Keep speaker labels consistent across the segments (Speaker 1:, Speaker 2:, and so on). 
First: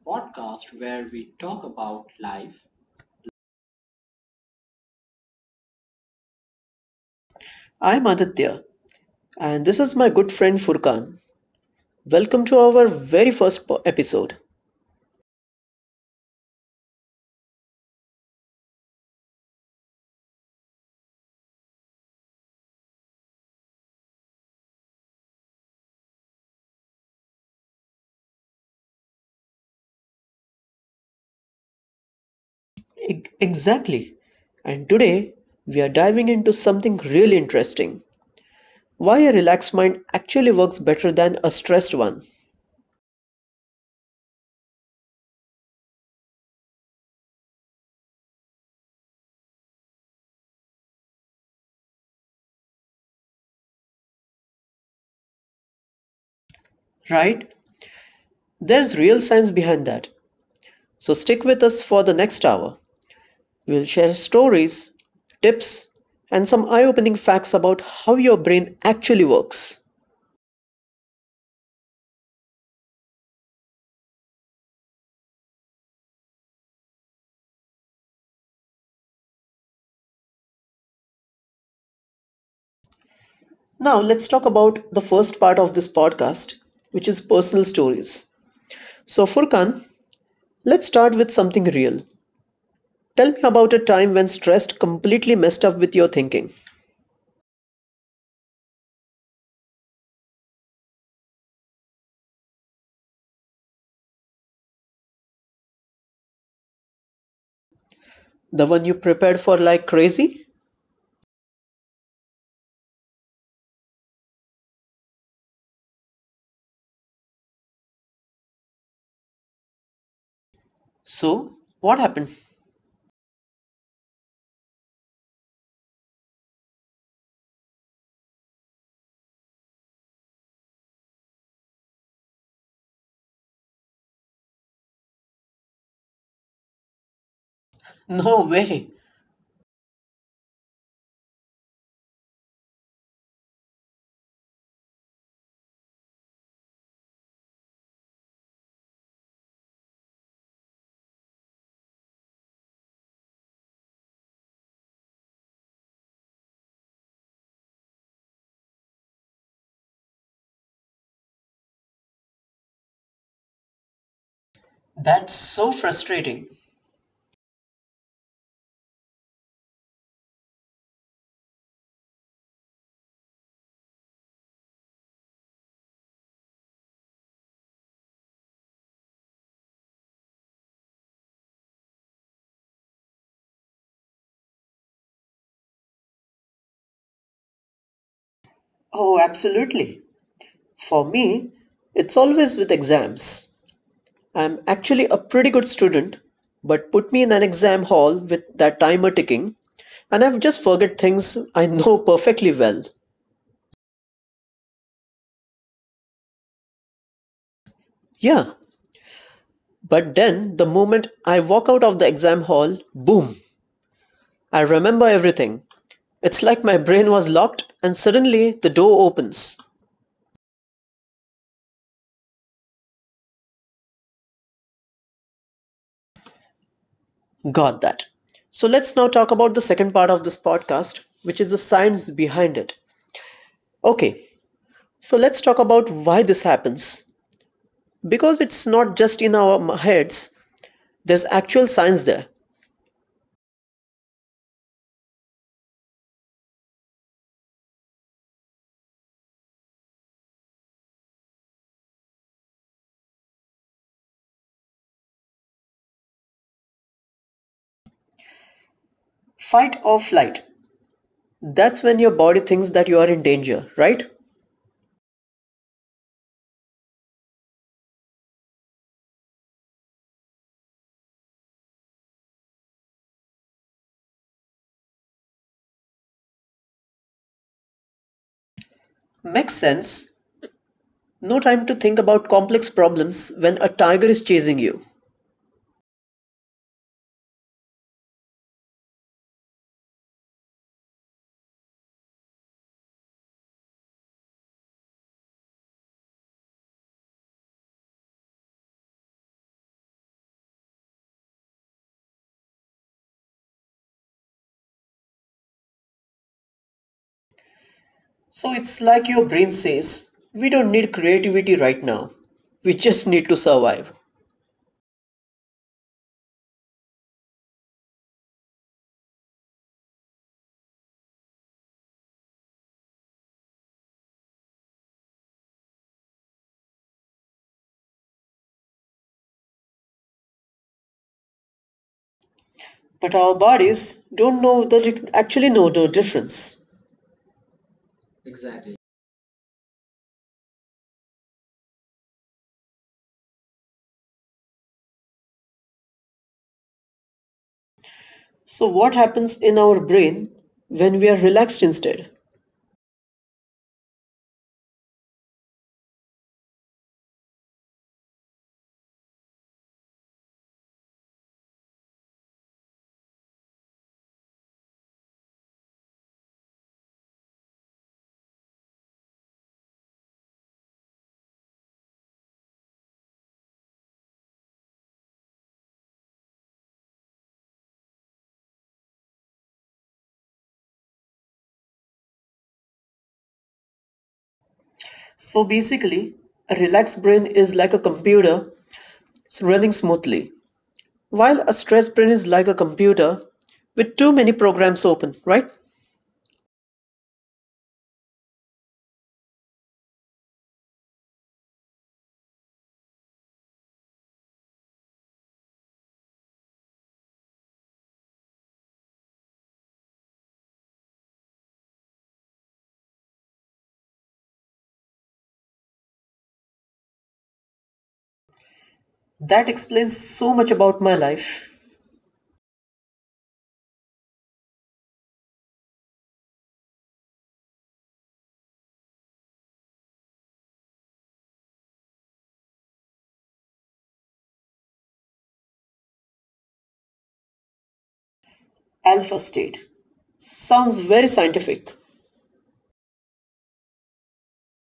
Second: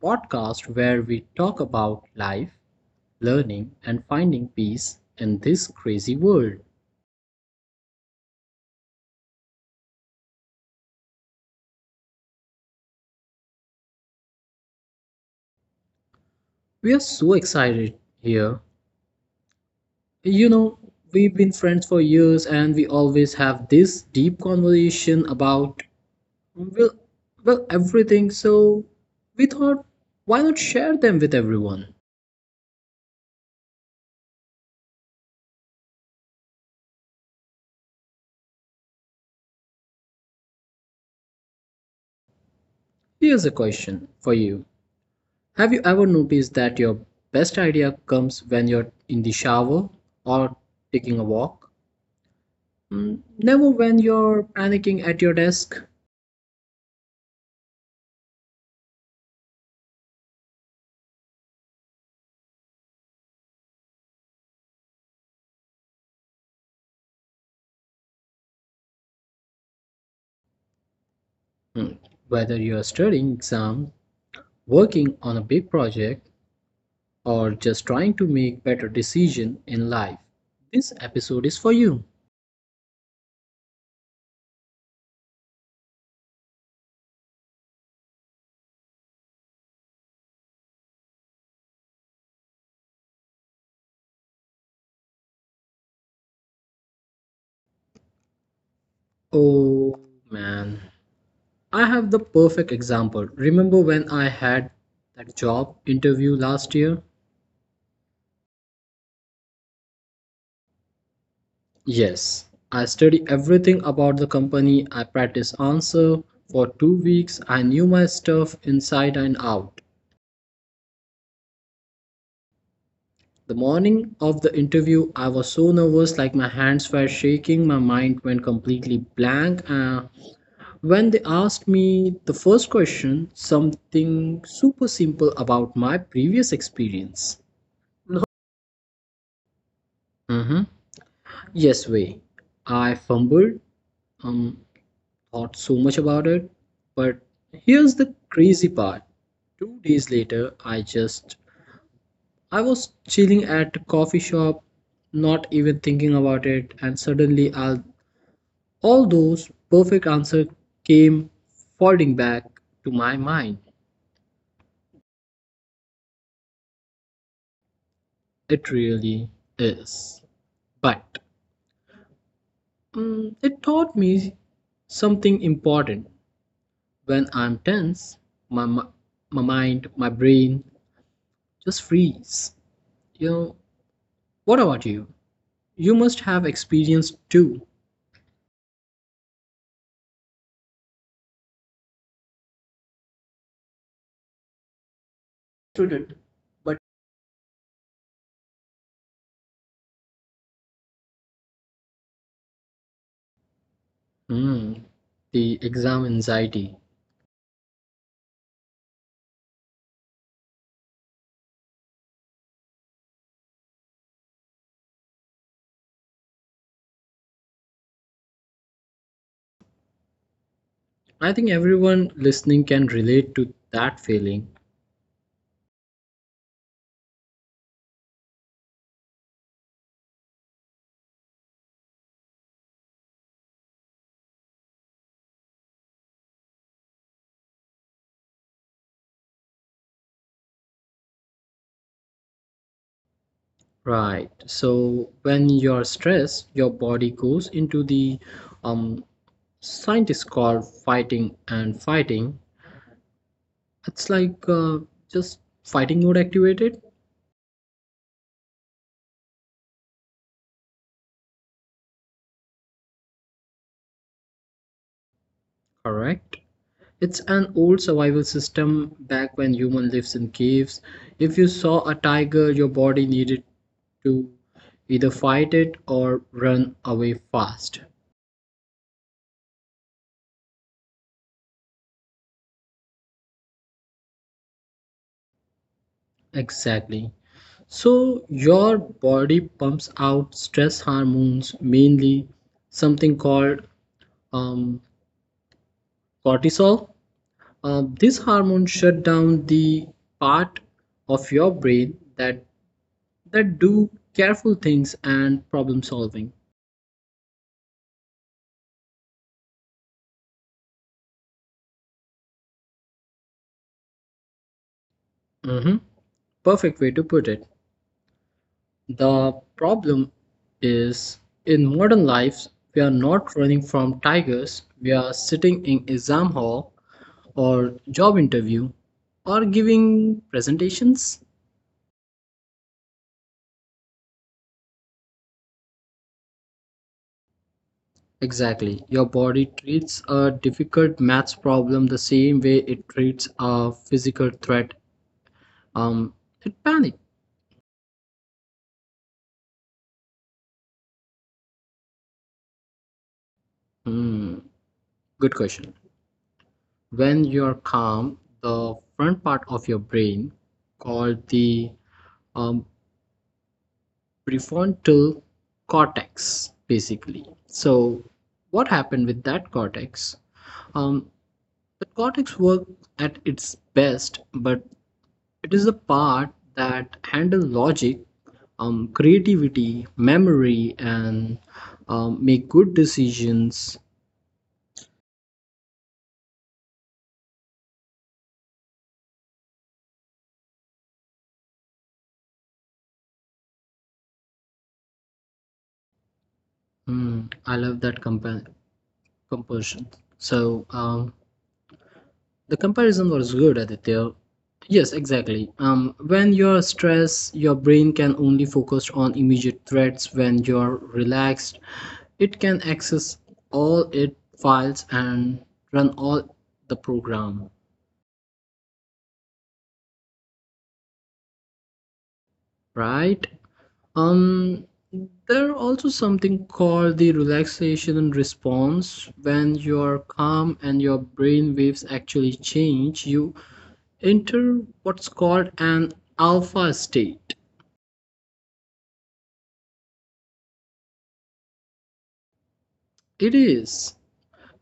Speaker 1: podcast where we talk about life, learning, and finding peace in this crazy world.
Speaker 2: I'm Aditya, and this is my good friend Furkan. Welcome to our very first episode.
Speaker 1: We are so excited here. You know, we've been friends for years and we always have this deep conversation about, well, well, everything. So we thought, why not share them with everyone?
Speaker 2: Exactly. And today, we are diving into something really interesting: why a relaxed mind actually works better than a stressed one.
Speaker 1: Here's a question for you. Have you ever noticed that your best idea comes when you're in the shower or taking a walk? Never when you're panicking at your desk.
Speaker 2: Right? There's real science behind that. So stick with us for the next hour. We'll share stories, tips, and some eye opening facts about how your brain actually works.
Speaker 1: Mm, Whether you're studying exams, working on a big project, or just trying to make better decisions in life, this episode is for you.
Speaker 2: Now, let's talk about the first part of this podcast, which is personal stories. So, Furkan, let's start with something real. Tell me about a time when stress completely messed up with your thinking.
Speaker 1: Oh man, I have the perfect example. Remember when I had that job interview last year?
Speaker 2: The one you prepared for like crazy?
Speaker 1: Yes, I study everything about the company. I practice answer for 2 weeks. I knew my stuff inside and out.
Speaker 2: So, what happened?
Speaker 1: The morning of the interview, I was so nervous, like my hands were shaking, my mind went completely blank. When they asked me the first question, something super simple about my previous experience.
Speaker 2: No
Speaker 1: No.
Speaker 2: way.
Speaker 1: Mm-hmm. Yes, way. I fumbled. Um, Thought so much about it. But here's the crazy part. 2 days later, I was chilling at a coffee shop, not even thinking about it, and suddenly all those perfect answers came folding back to my mind.
Speaker 2: That's so frustrating.
Speaker 1: It really is. But it taught me something important. When I'm tense, my, my mind, my brain just freeze. You know, What about you? You must have experienced too.
Speaker 2: Oh, absolutely. For me, it's always with exams. I'm actually a pretty good
Speaker 1: Student,
Speaker 2: student,
Speaker 1: but
Speaker 2: but put me in an exam hall with that timer ticking, and I've just forget things I know perfectly well.
Speaker 1: Hmm, the exam anxiety.
Speaker 2: Yeah, but then the moment I walk out of the exam hall, boom, I remember everything. It's like my brain was locked and suddenly the door opens.
Speaker 1: I think everyone listening can relate to that feeling.
Speaker 2: Got that. So let's now talk about the second part of this podcast, which is the science behind it. Okay, so let's talk about why this happens. Because it's not just in our heads, there's actual science there.
Speaker 1: Right. So when you're stressed, your body goes into the um scientists call fighting and fighting. It's like just fighting mode activated.
Speaker 2: Fight or flight. That's when your body thinks that you are in danger, right?
Speaker 1: Correct. It's an old survival system back when human lives in caves. If you saw a tiger, your body needed to either fight it or run away fast.
Speaker 2: Makes sense. No time to think about complex problems when a tiger is chasing you.
Speaker 1: Exactly. So your body pumps out stress hormones, mainly something called um, cortisol. This hormone shut down the part of your brain that do careful things and problem solving.
Speaker 2: So it's like your brain says, we don't need creativity right now. We just need to survive.
Speaker 1: Mhm. Perfect way to put it. The problem is, in modern lives, we are not running from tigers, we are sitting in exam hall or job interview or giving presentations.
Speaker 2: But our bodies don't know the actually know the difference.
Speaker 1: Exactly. Your body treats a difficult maths problem the same way it treats a physical threat. Um, it panic.
Speaker 2: So what happens in our brain when we are relaxed instead?
Speaker 1: Hmm. Good question. When you're calm, the front part of your brain, called the um, prefrontal cortex, basically, so what happened with that cortex, um, the cortex works at its best, but it is the part that handles logic, creativity, memory, and make good decisions.
Speaker 2: So basically, a relaxed brain is like a computer running smoothly, while a stressed brain is like a computer with too many programs open, right?
Speaker 1: Hmm, I love that composition. So, um, The comparison was good, Aditya. Yes, exactly. When you're stressed, your brain can only focus on immediate threats. When you're relaxed, it can access all its files and run all the program,
Speaker 2: That explains so much about my life.
Speaker 1: right? Um, there are also something called the relaxation response. When you're calm and your brain waves actually change, you enter what's called an alpha state.
Speaker 2: Alpha state sounds very scientific.
Speaker 1: It is.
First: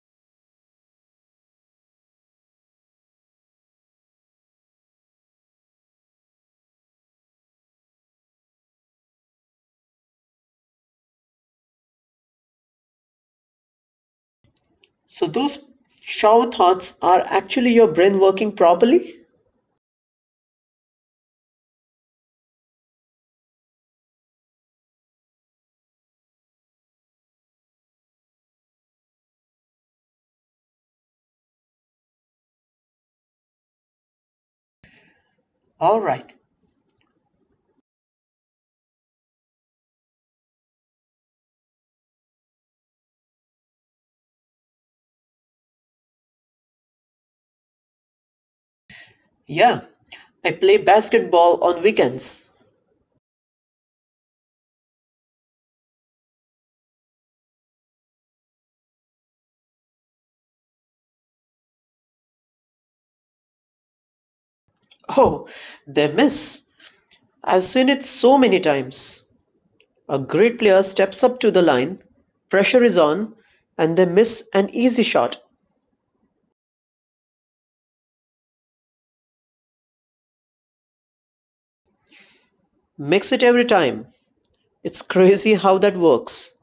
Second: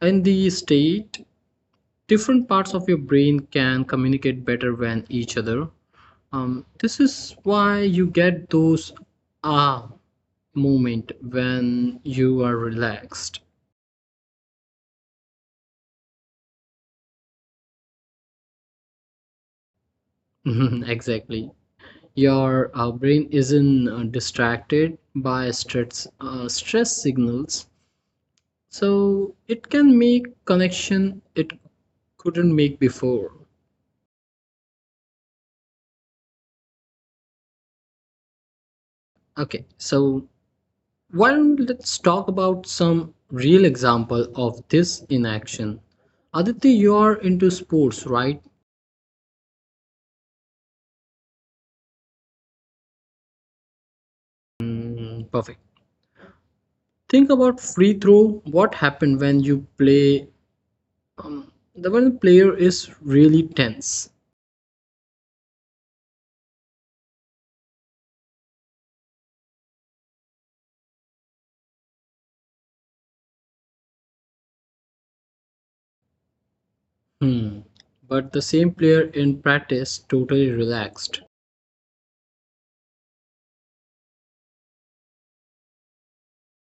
Speaker 1: In the state, different parts of your brain can communicate better with each other. This is why you get those ah moment when you are relaxed.
Speaker 2: So, those shower thoughts are actually your brain working properly?
Speaker 1: Exactly. Your brain isn't distracted by stress signals, so it can make connection it couldn't make before.
Speaker 2: Alright.
Speaker 1: Okay, so, well, let's talk about some real example of this in action. Aditi, you are into sports, right?
Speaker 2: Yeah. I play basketball on weekends.
Speaker 1: Mm, perfect. Think about free throw. What happened when you play? The one player is really tense.
Speaker 2: Oh, they miss. I've seen it so many times. A great player steps up to the line, pressure is on, and they miss an easy shot.
Speaker 1: Hmm. But the same player in practice totally relaxed.
Speaker 2: Makes it every time. It's crazy how that works.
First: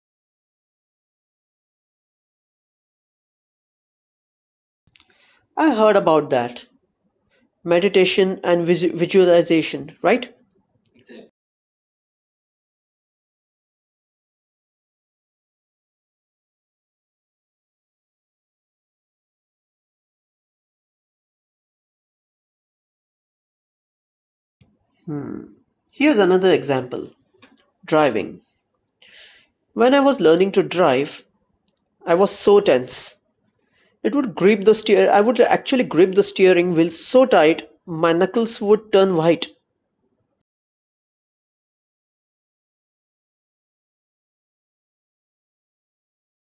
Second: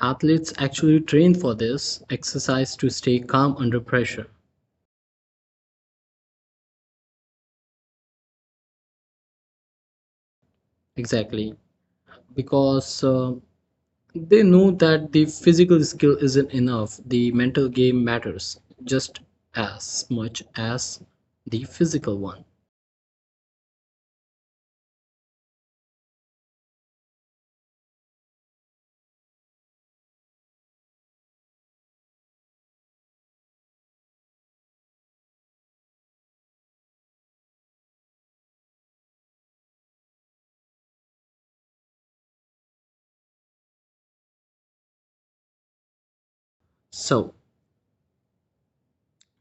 Speaker 1: Athletes actually train for this exercise to stay calm under pressure.
Speaker 2: I heard about that. Meditation and visualization, right?
Speaker 1: Exactly. Because they know that the physical skill isn't enough, the mental game matters just as much as the physical one.
Speaker 2: Here's another example: driving. When I was learning to drive, I was so tense. It would grip the steer, I would actually grip the steering wheel so tight, my knuckles would turn white.
Speaker 1: So,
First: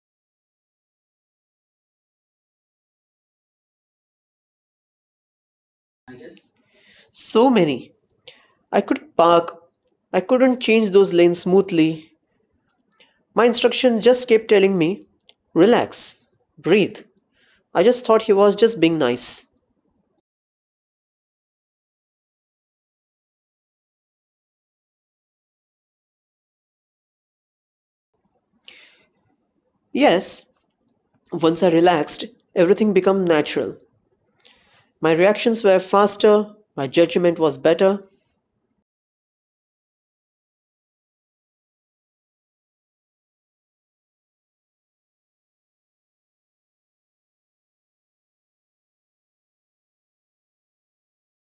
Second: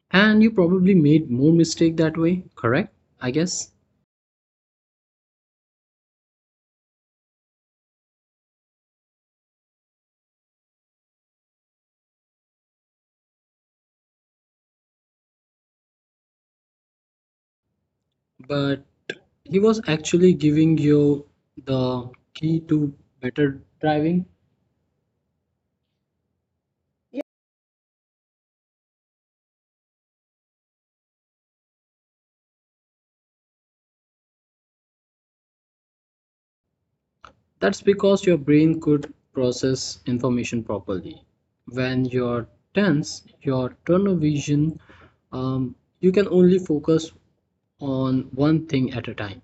Speaker 1: and you probably made more mistake that way, correct? I guess.
Speaker 2: So many. I couldn't park, I couldn't change those lanes smoothly. My instruction just kept telling me, relax, breathe. I just thought he was just being nice.
Speaker 1: But he was actually giving you the key to better driving.
Speaker 2: Yes, once I relaxed, everything became natural. My reactions were faster, my judgment was better.
Speaker 1: That's because your brain could process information properly. When you're tense, your tunnel vision, um, you can only focus on one thing at a time.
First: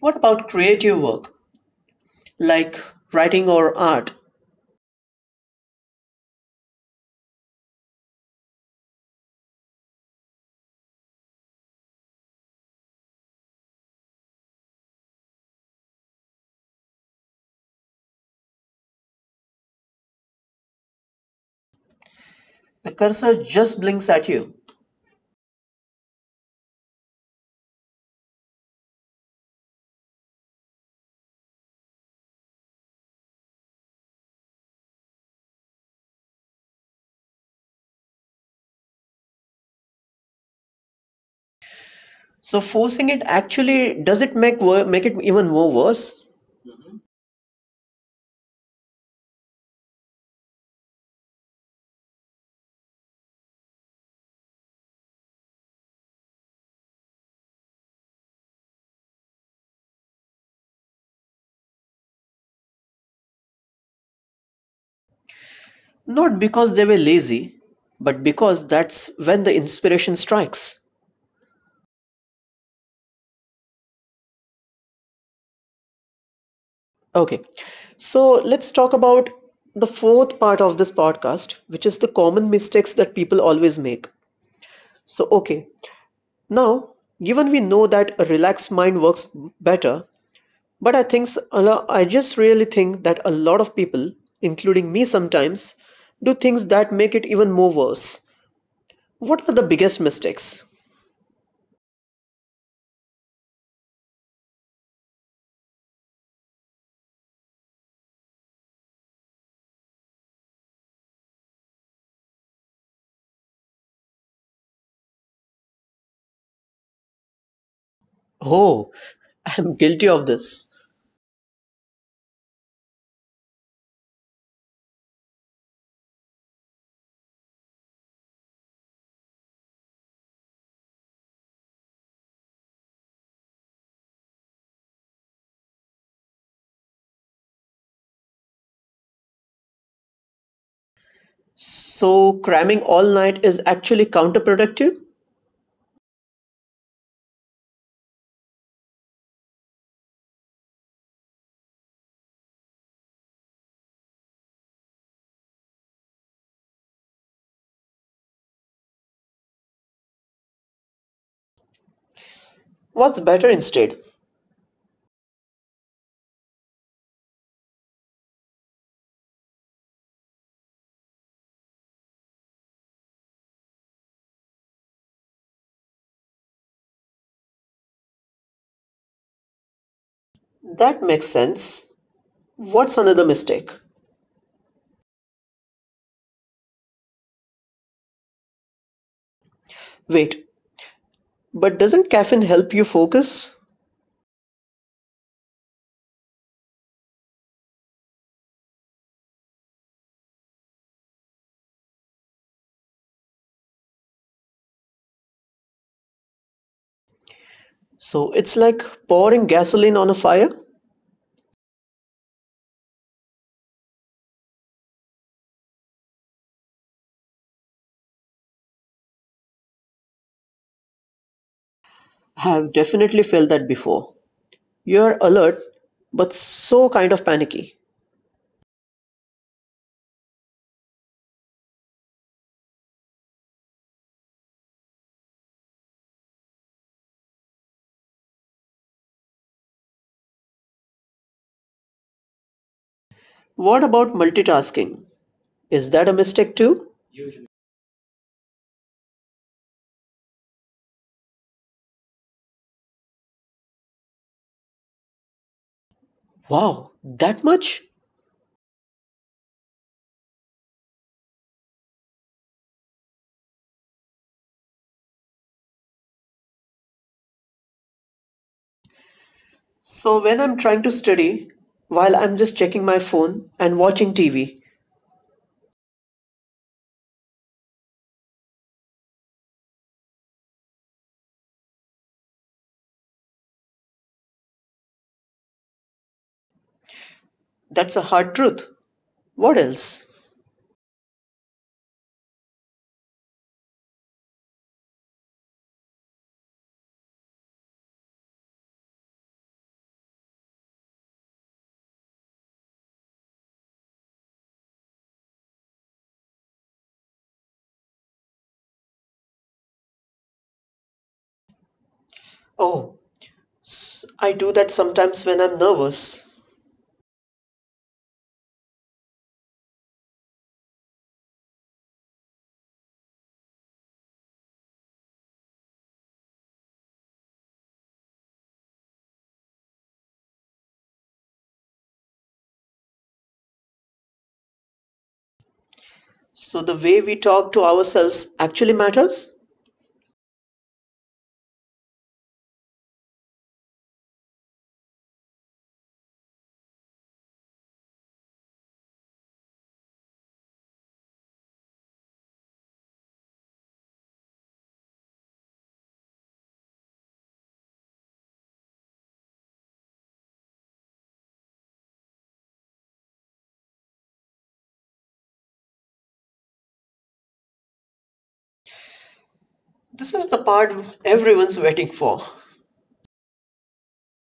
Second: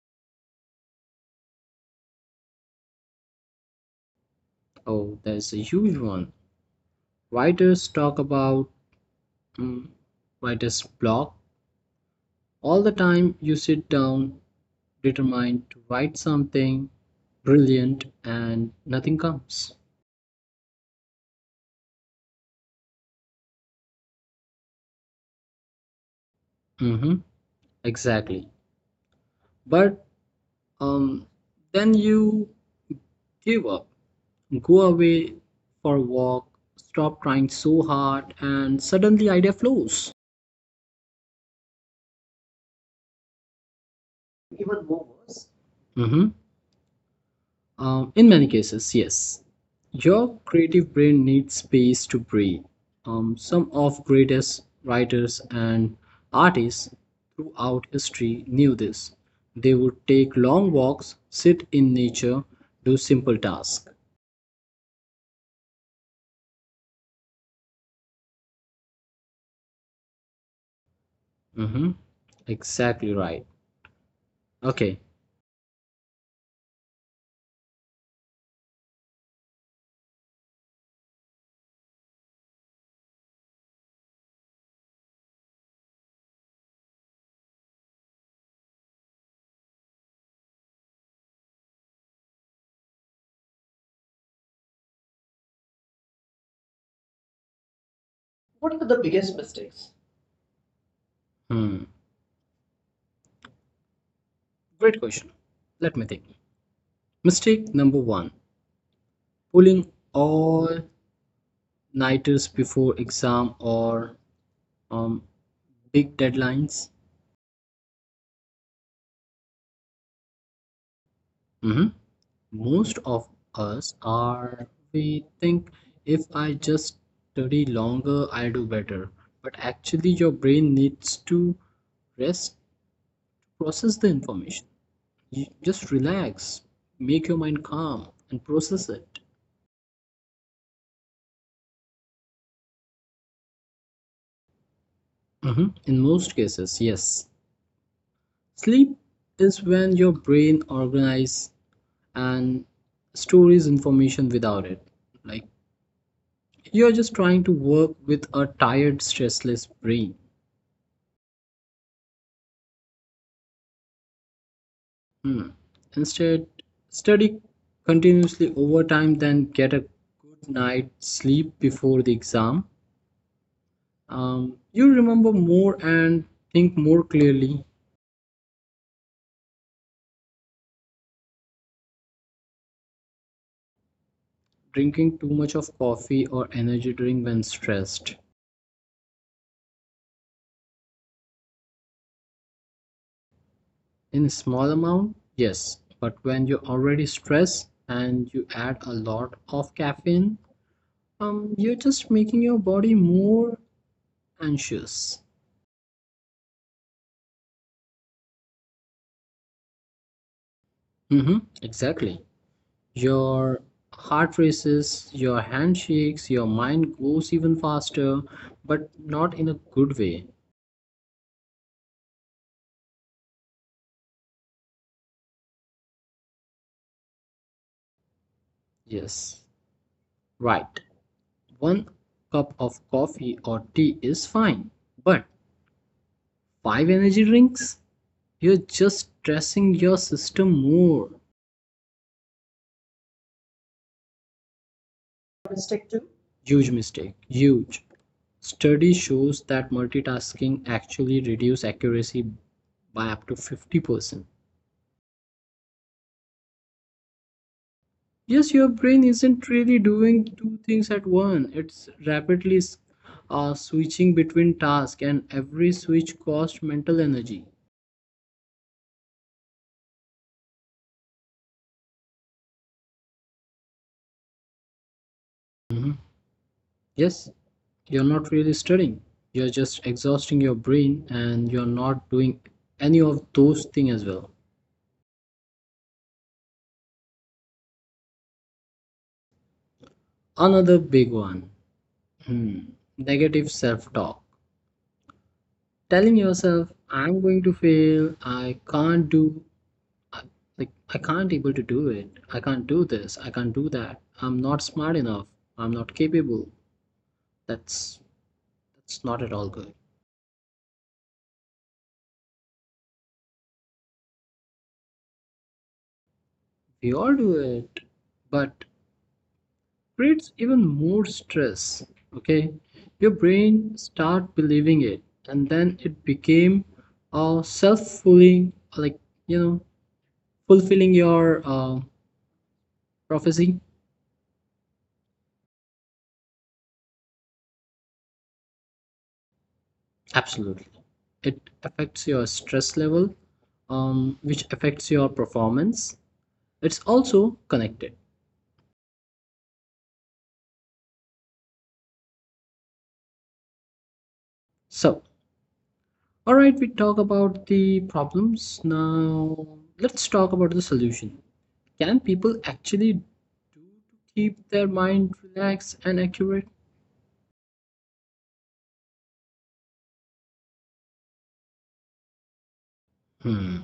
Speaker 2: What about creative work, like writing or art?
Speaker 1: Oh, there's a huge one. Writers talk about mm, writer's block all the time. You sit down, determined to write something brilliant, and nothing comes.
Speaker 2: The cursor just blinks at you.
Speaker 1: Mm-hmm, exactly. But um, then you give up, go away for a walk, stop trying so hard, and suddenly idea flows.
Speaker 2: So forcing it actually does it make
Speaker 1: Even
Speaker 2: it
Speaker 1: more
Speaker 2: even more
Speaker 1: worse,
Speaker 2: worse?
Speaker 1: mm-hmm. In many cases, yes. Your creative brain needs space to breathe. Some of greatest writers and artists throughout history knew this. They would take long walks, sit in nature, do simple tasks.
Speaker 2: Not because they were lazy, but because that's when the inspiration strikes.
Speaker 1: Mm-hmm. Exactly right. Okay.
Speaker 2: Okay. So let's talk about the fourth part of this podcast, which is the common mistakes that people always make. So, okay, now, given we know that a relaxed mind works better, but I think I just really think that a lot of people, including me sometimes, do things that make it even more worse.
Speaker 1: What are
Speaker 2: What are the
Speaker 1: the
Speaker 2: biggest
Speaker 1: biggest mistakes?
Speaker 2: mistakes?
Speaker 1: Hmm. Great question. Let me think. Mistake number one, pulling all nighters before exam or um, big deadlines.
Speaker 2: Oh, I'm guilty of this.
Speaker 1: Mhm. Most of us are, we think if I just study longer, I do better. But actually, your brain needs to rest, process the information. You just relax, make your mind calm, and process it.
Speaker 2: So, cramming all night is actually counterproductive?
Speaker 1: Mhm. In most cases, yes. Sleep is when your brain organizes and stores information without it. Like, you're just trying to work with a tired, stressless brain.
Speaker 2: What's better instead?
Speaker 1: Hmm. Instead, study continuously over time, then get a good night's sleep before the exam. You remember more and think more clearly.
Speaker 2: That makes sense. What's another mistake?
Speaker 1: Drinking too much of coffee or energy drink when stressed.
Speaker 2: Wait, but doesn't caffeine help you focus?
Speaker 1: In a small amount, yes, but when you're already stressed and you add a lot of caffeine, you're just making your body more anxious.
Speaker 2: So, it's like pouring gasoline on a fire?
Speaker 1: Mm-hmm, exactly. Your heart races, your hand shakes, your mind goes even faster, but not in a good way.
Speaker 2: I've definitely felt that before. You're alert, but so kind of panicky.
Speaker 1: Yes, right. One cup of coffee or tea is fine, but five energy drinks? You're just stressing your system more.
Speaker 2: What about multitasking? Is that a
Speaker 1: Mistake
Speaker 2: mistake
Speaker 1: two.
Speaker 2: too?
Speaker 1: Huge mistake. Huge. Study shows that multitasking actually reduce accuracy by up to 50%.
Speaker 2: Wow, that much?
Speaker 1: Yes, your brain isn't really doing two things at once. It's rapidly switching between tasks, and every switch costs mental energy.
Speaker 2: So, when I'm trying to study, while I'm just checking my phone and watching TV,
Speaker 1: Mhm. Yes, you're not really studying. You're just exhausting your brain, and you're not doing any of those things as well.
Speaker 2: that's a hard truth. What else?
Speaker 1: Another big one, hmm, negative self talk. Telling yourself, I'm going to fail, I can't do I, like I can't able to do it. I can't do this. I can't do that. I'm not smart enough. I'm not capable. That's that's not at all good.
Speaker 2: Oh, I do that sometimes when I'm nervous.
Speaker 1: We all do it, but creates even more stress. Okay, your brain start believing it, and then it became a self-fulfilling, you know, fulfilling your prophecy.
Speaker 2: So, the way we talk to ourselves actually matters?
Speaker 1: Absolutely, it affects your stress level, which affects your performance. It's also connected. So, all right, we talk about the problems. Now let's talk about the solution. Can people actually keep their mind relaxed and accurate?
Speaker 2: This is the part everyone's waiting for.
Speaker 1: Hmm.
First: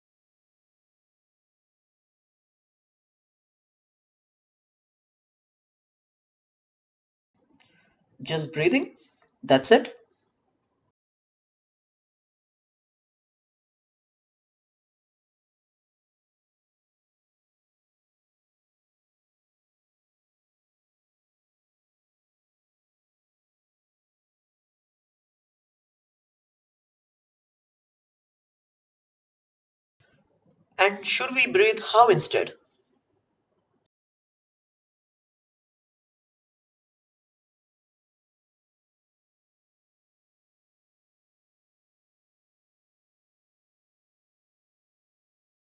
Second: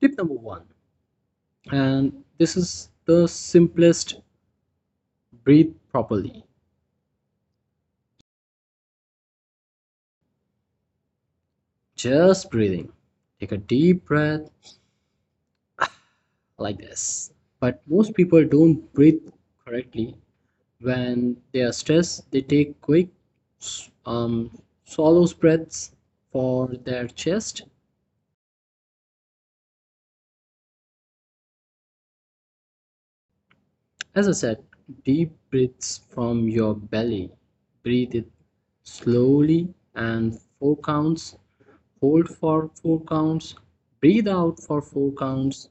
Speaker 1: Tip number one, and this is the simplest, breathe properly.
Speaker 2: Just breathing? That's it?
Speaker 1: Just breathing. Take a deep breath like this, but most people don't breathe correctly. When they are stressed, they take quick, swallow breaths for their chest.
Speaker 2: And should we breathe how instead?
Speaker 1: As I said, deep breaths from your belly. Breathe it slowly and four counts. Hold for four counts. Breathe out for four counts.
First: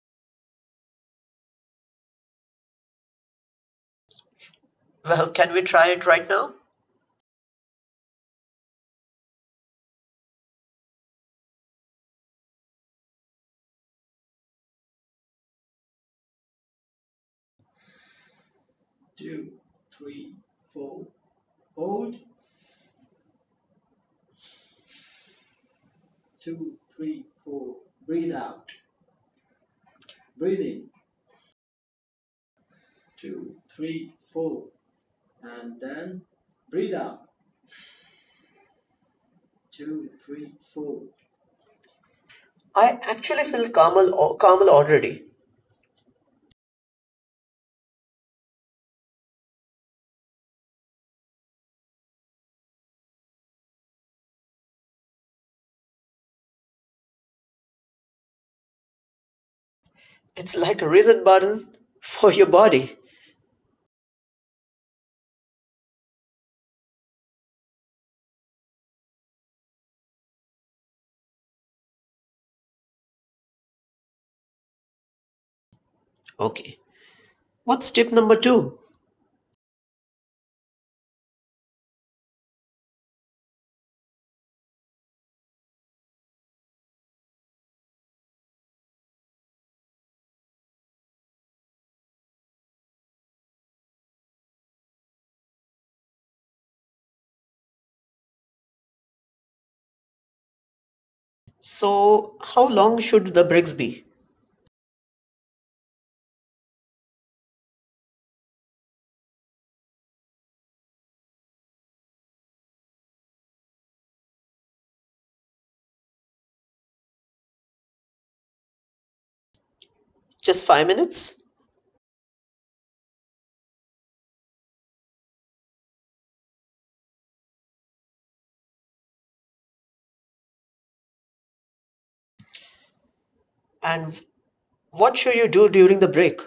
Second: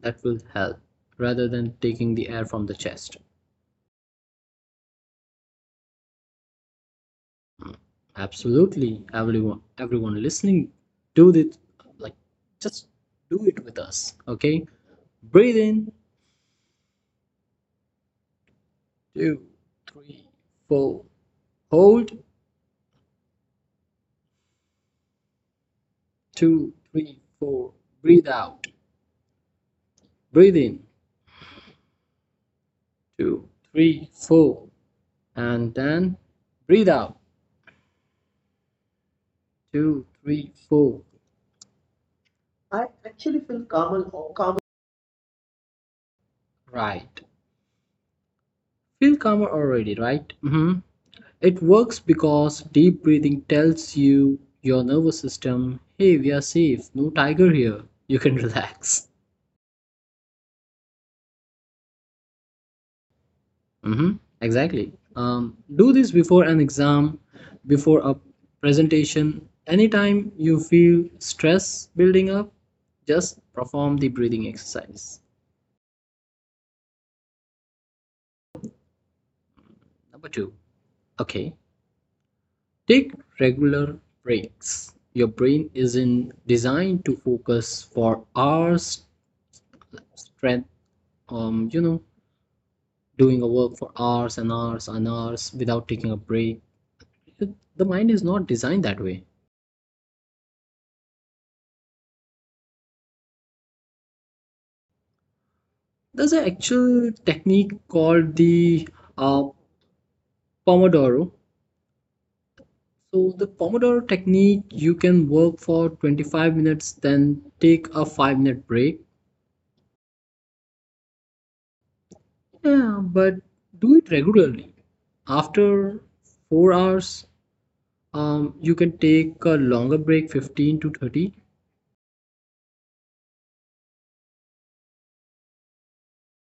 Speaker 1: That will help rather than taking the air from the chest.
Speaker 2: Well, can we try it right now?
Speaker 1: Absolutely. Everyone listening, do this, like, just do it with us. Okay? Breathe in, two, three, four. Hold, two, three, four. Breathe out. Breathe in, two, three, four. And then breathe out, two, three, four. I
Speaker 2: I
Speaker 1: actually
Speaker 2: actually
Speaker 1: feel
Speaker 2: feel
Speaker 1: calmer,
Speaker 2: calmer,
Speaker 1: calmer.
Speaker 2: calmer already.
Speaker 1: Right. Feel calmer already, right? It works because deep breathing tells you your nervous system, hey, we are safe, no tiger here, you can relax.
Speaker 2: It's like a reset button for your body.
Speaker 1: hmm Exactly. Do this before an exam, before a presentation. Anytime you feel stress building up, just perform the breathing exercise.
Speaker 2: Okay. What's tip number two?
Speaker 1: Number two, okay, take regular breaks. Your brain isn't designed to focus for hours strength, um you know doing a work for hours and hours and hours without taking a break. The mind is not designed that way.
Speaker 2: So, how long should the breaks be?
Speaker 1: There's an actual technique called the uh, pomodoro. So the pomodoro technique, you can work for 25 minutes then take a 5-minute break.
Speaker 2: Just 5 minutes?
Speaker 1: Yeah, but do it regularly. After 4 hours, you can take a longer break, 15 to 30.
Speaker 2: And what should you do during the break?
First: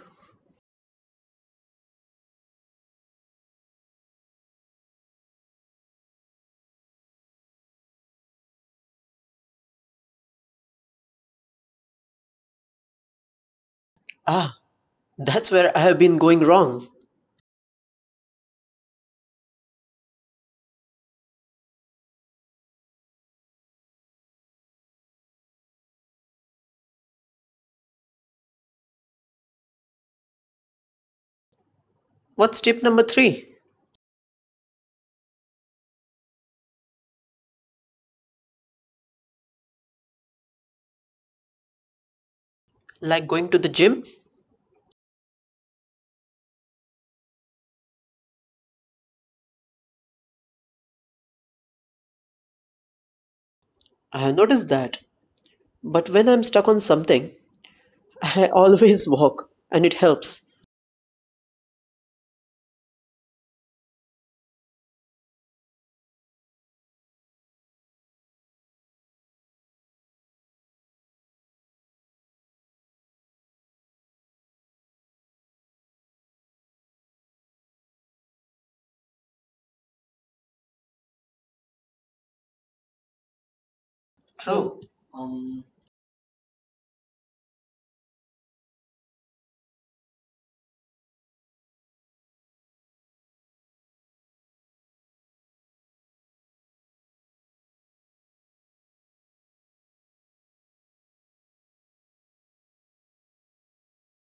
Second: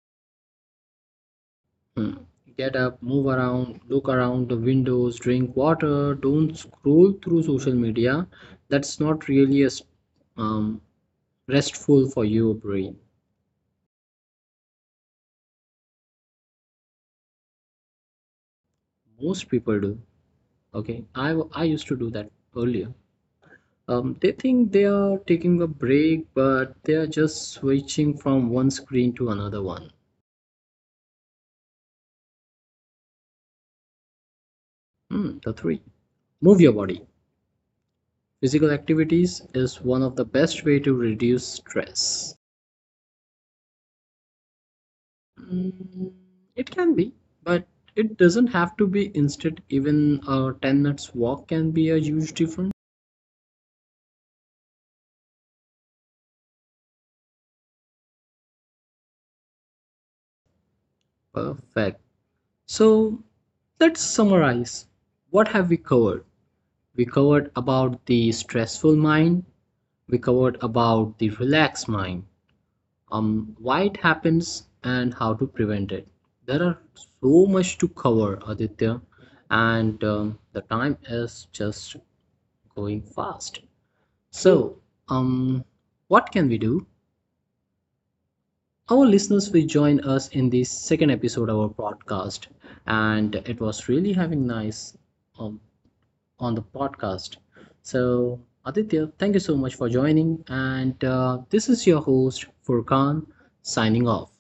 Speaker 1: Mm. Get up, move around, look around the windows, drink water, don't scroll through social media. That's not really a um, restful for your brain.
Speaker 2: Ah, that's where I have been going wrong.
Speaker 1: Most people do. Okay, I used to do that earlier. They think they are taking a break, but they are just switching from one screen to another one.
Speaker 2: What's tip number three?
Speaker 1: Hmm, the three. Move your body. Physical activities is one of the best way to reduce stress.
Speaker 2: Like going to the gym?
Speaker 1: Mm, it can be, but it doesn't have to be instant. Even a 10 minutes walk can be a huge difference.
Speaker 2: I have noticed that. But when I'm stuck on something, I always walk and it helps.
Speaker 1: Perfect. So, let's summarize. What have we covered? We covered about the stressful mind, we covered about the relaxed mind, why it happens and how to prevent it. There are so much to cover, Aditya, and the time is just going fast. So, um, what can we do? Our listeners will join us in the second episode of our podcast, and it was really having nice um, on the podcast. So, Aditya, thank you so much for joining, and this is your host Furkan signing off.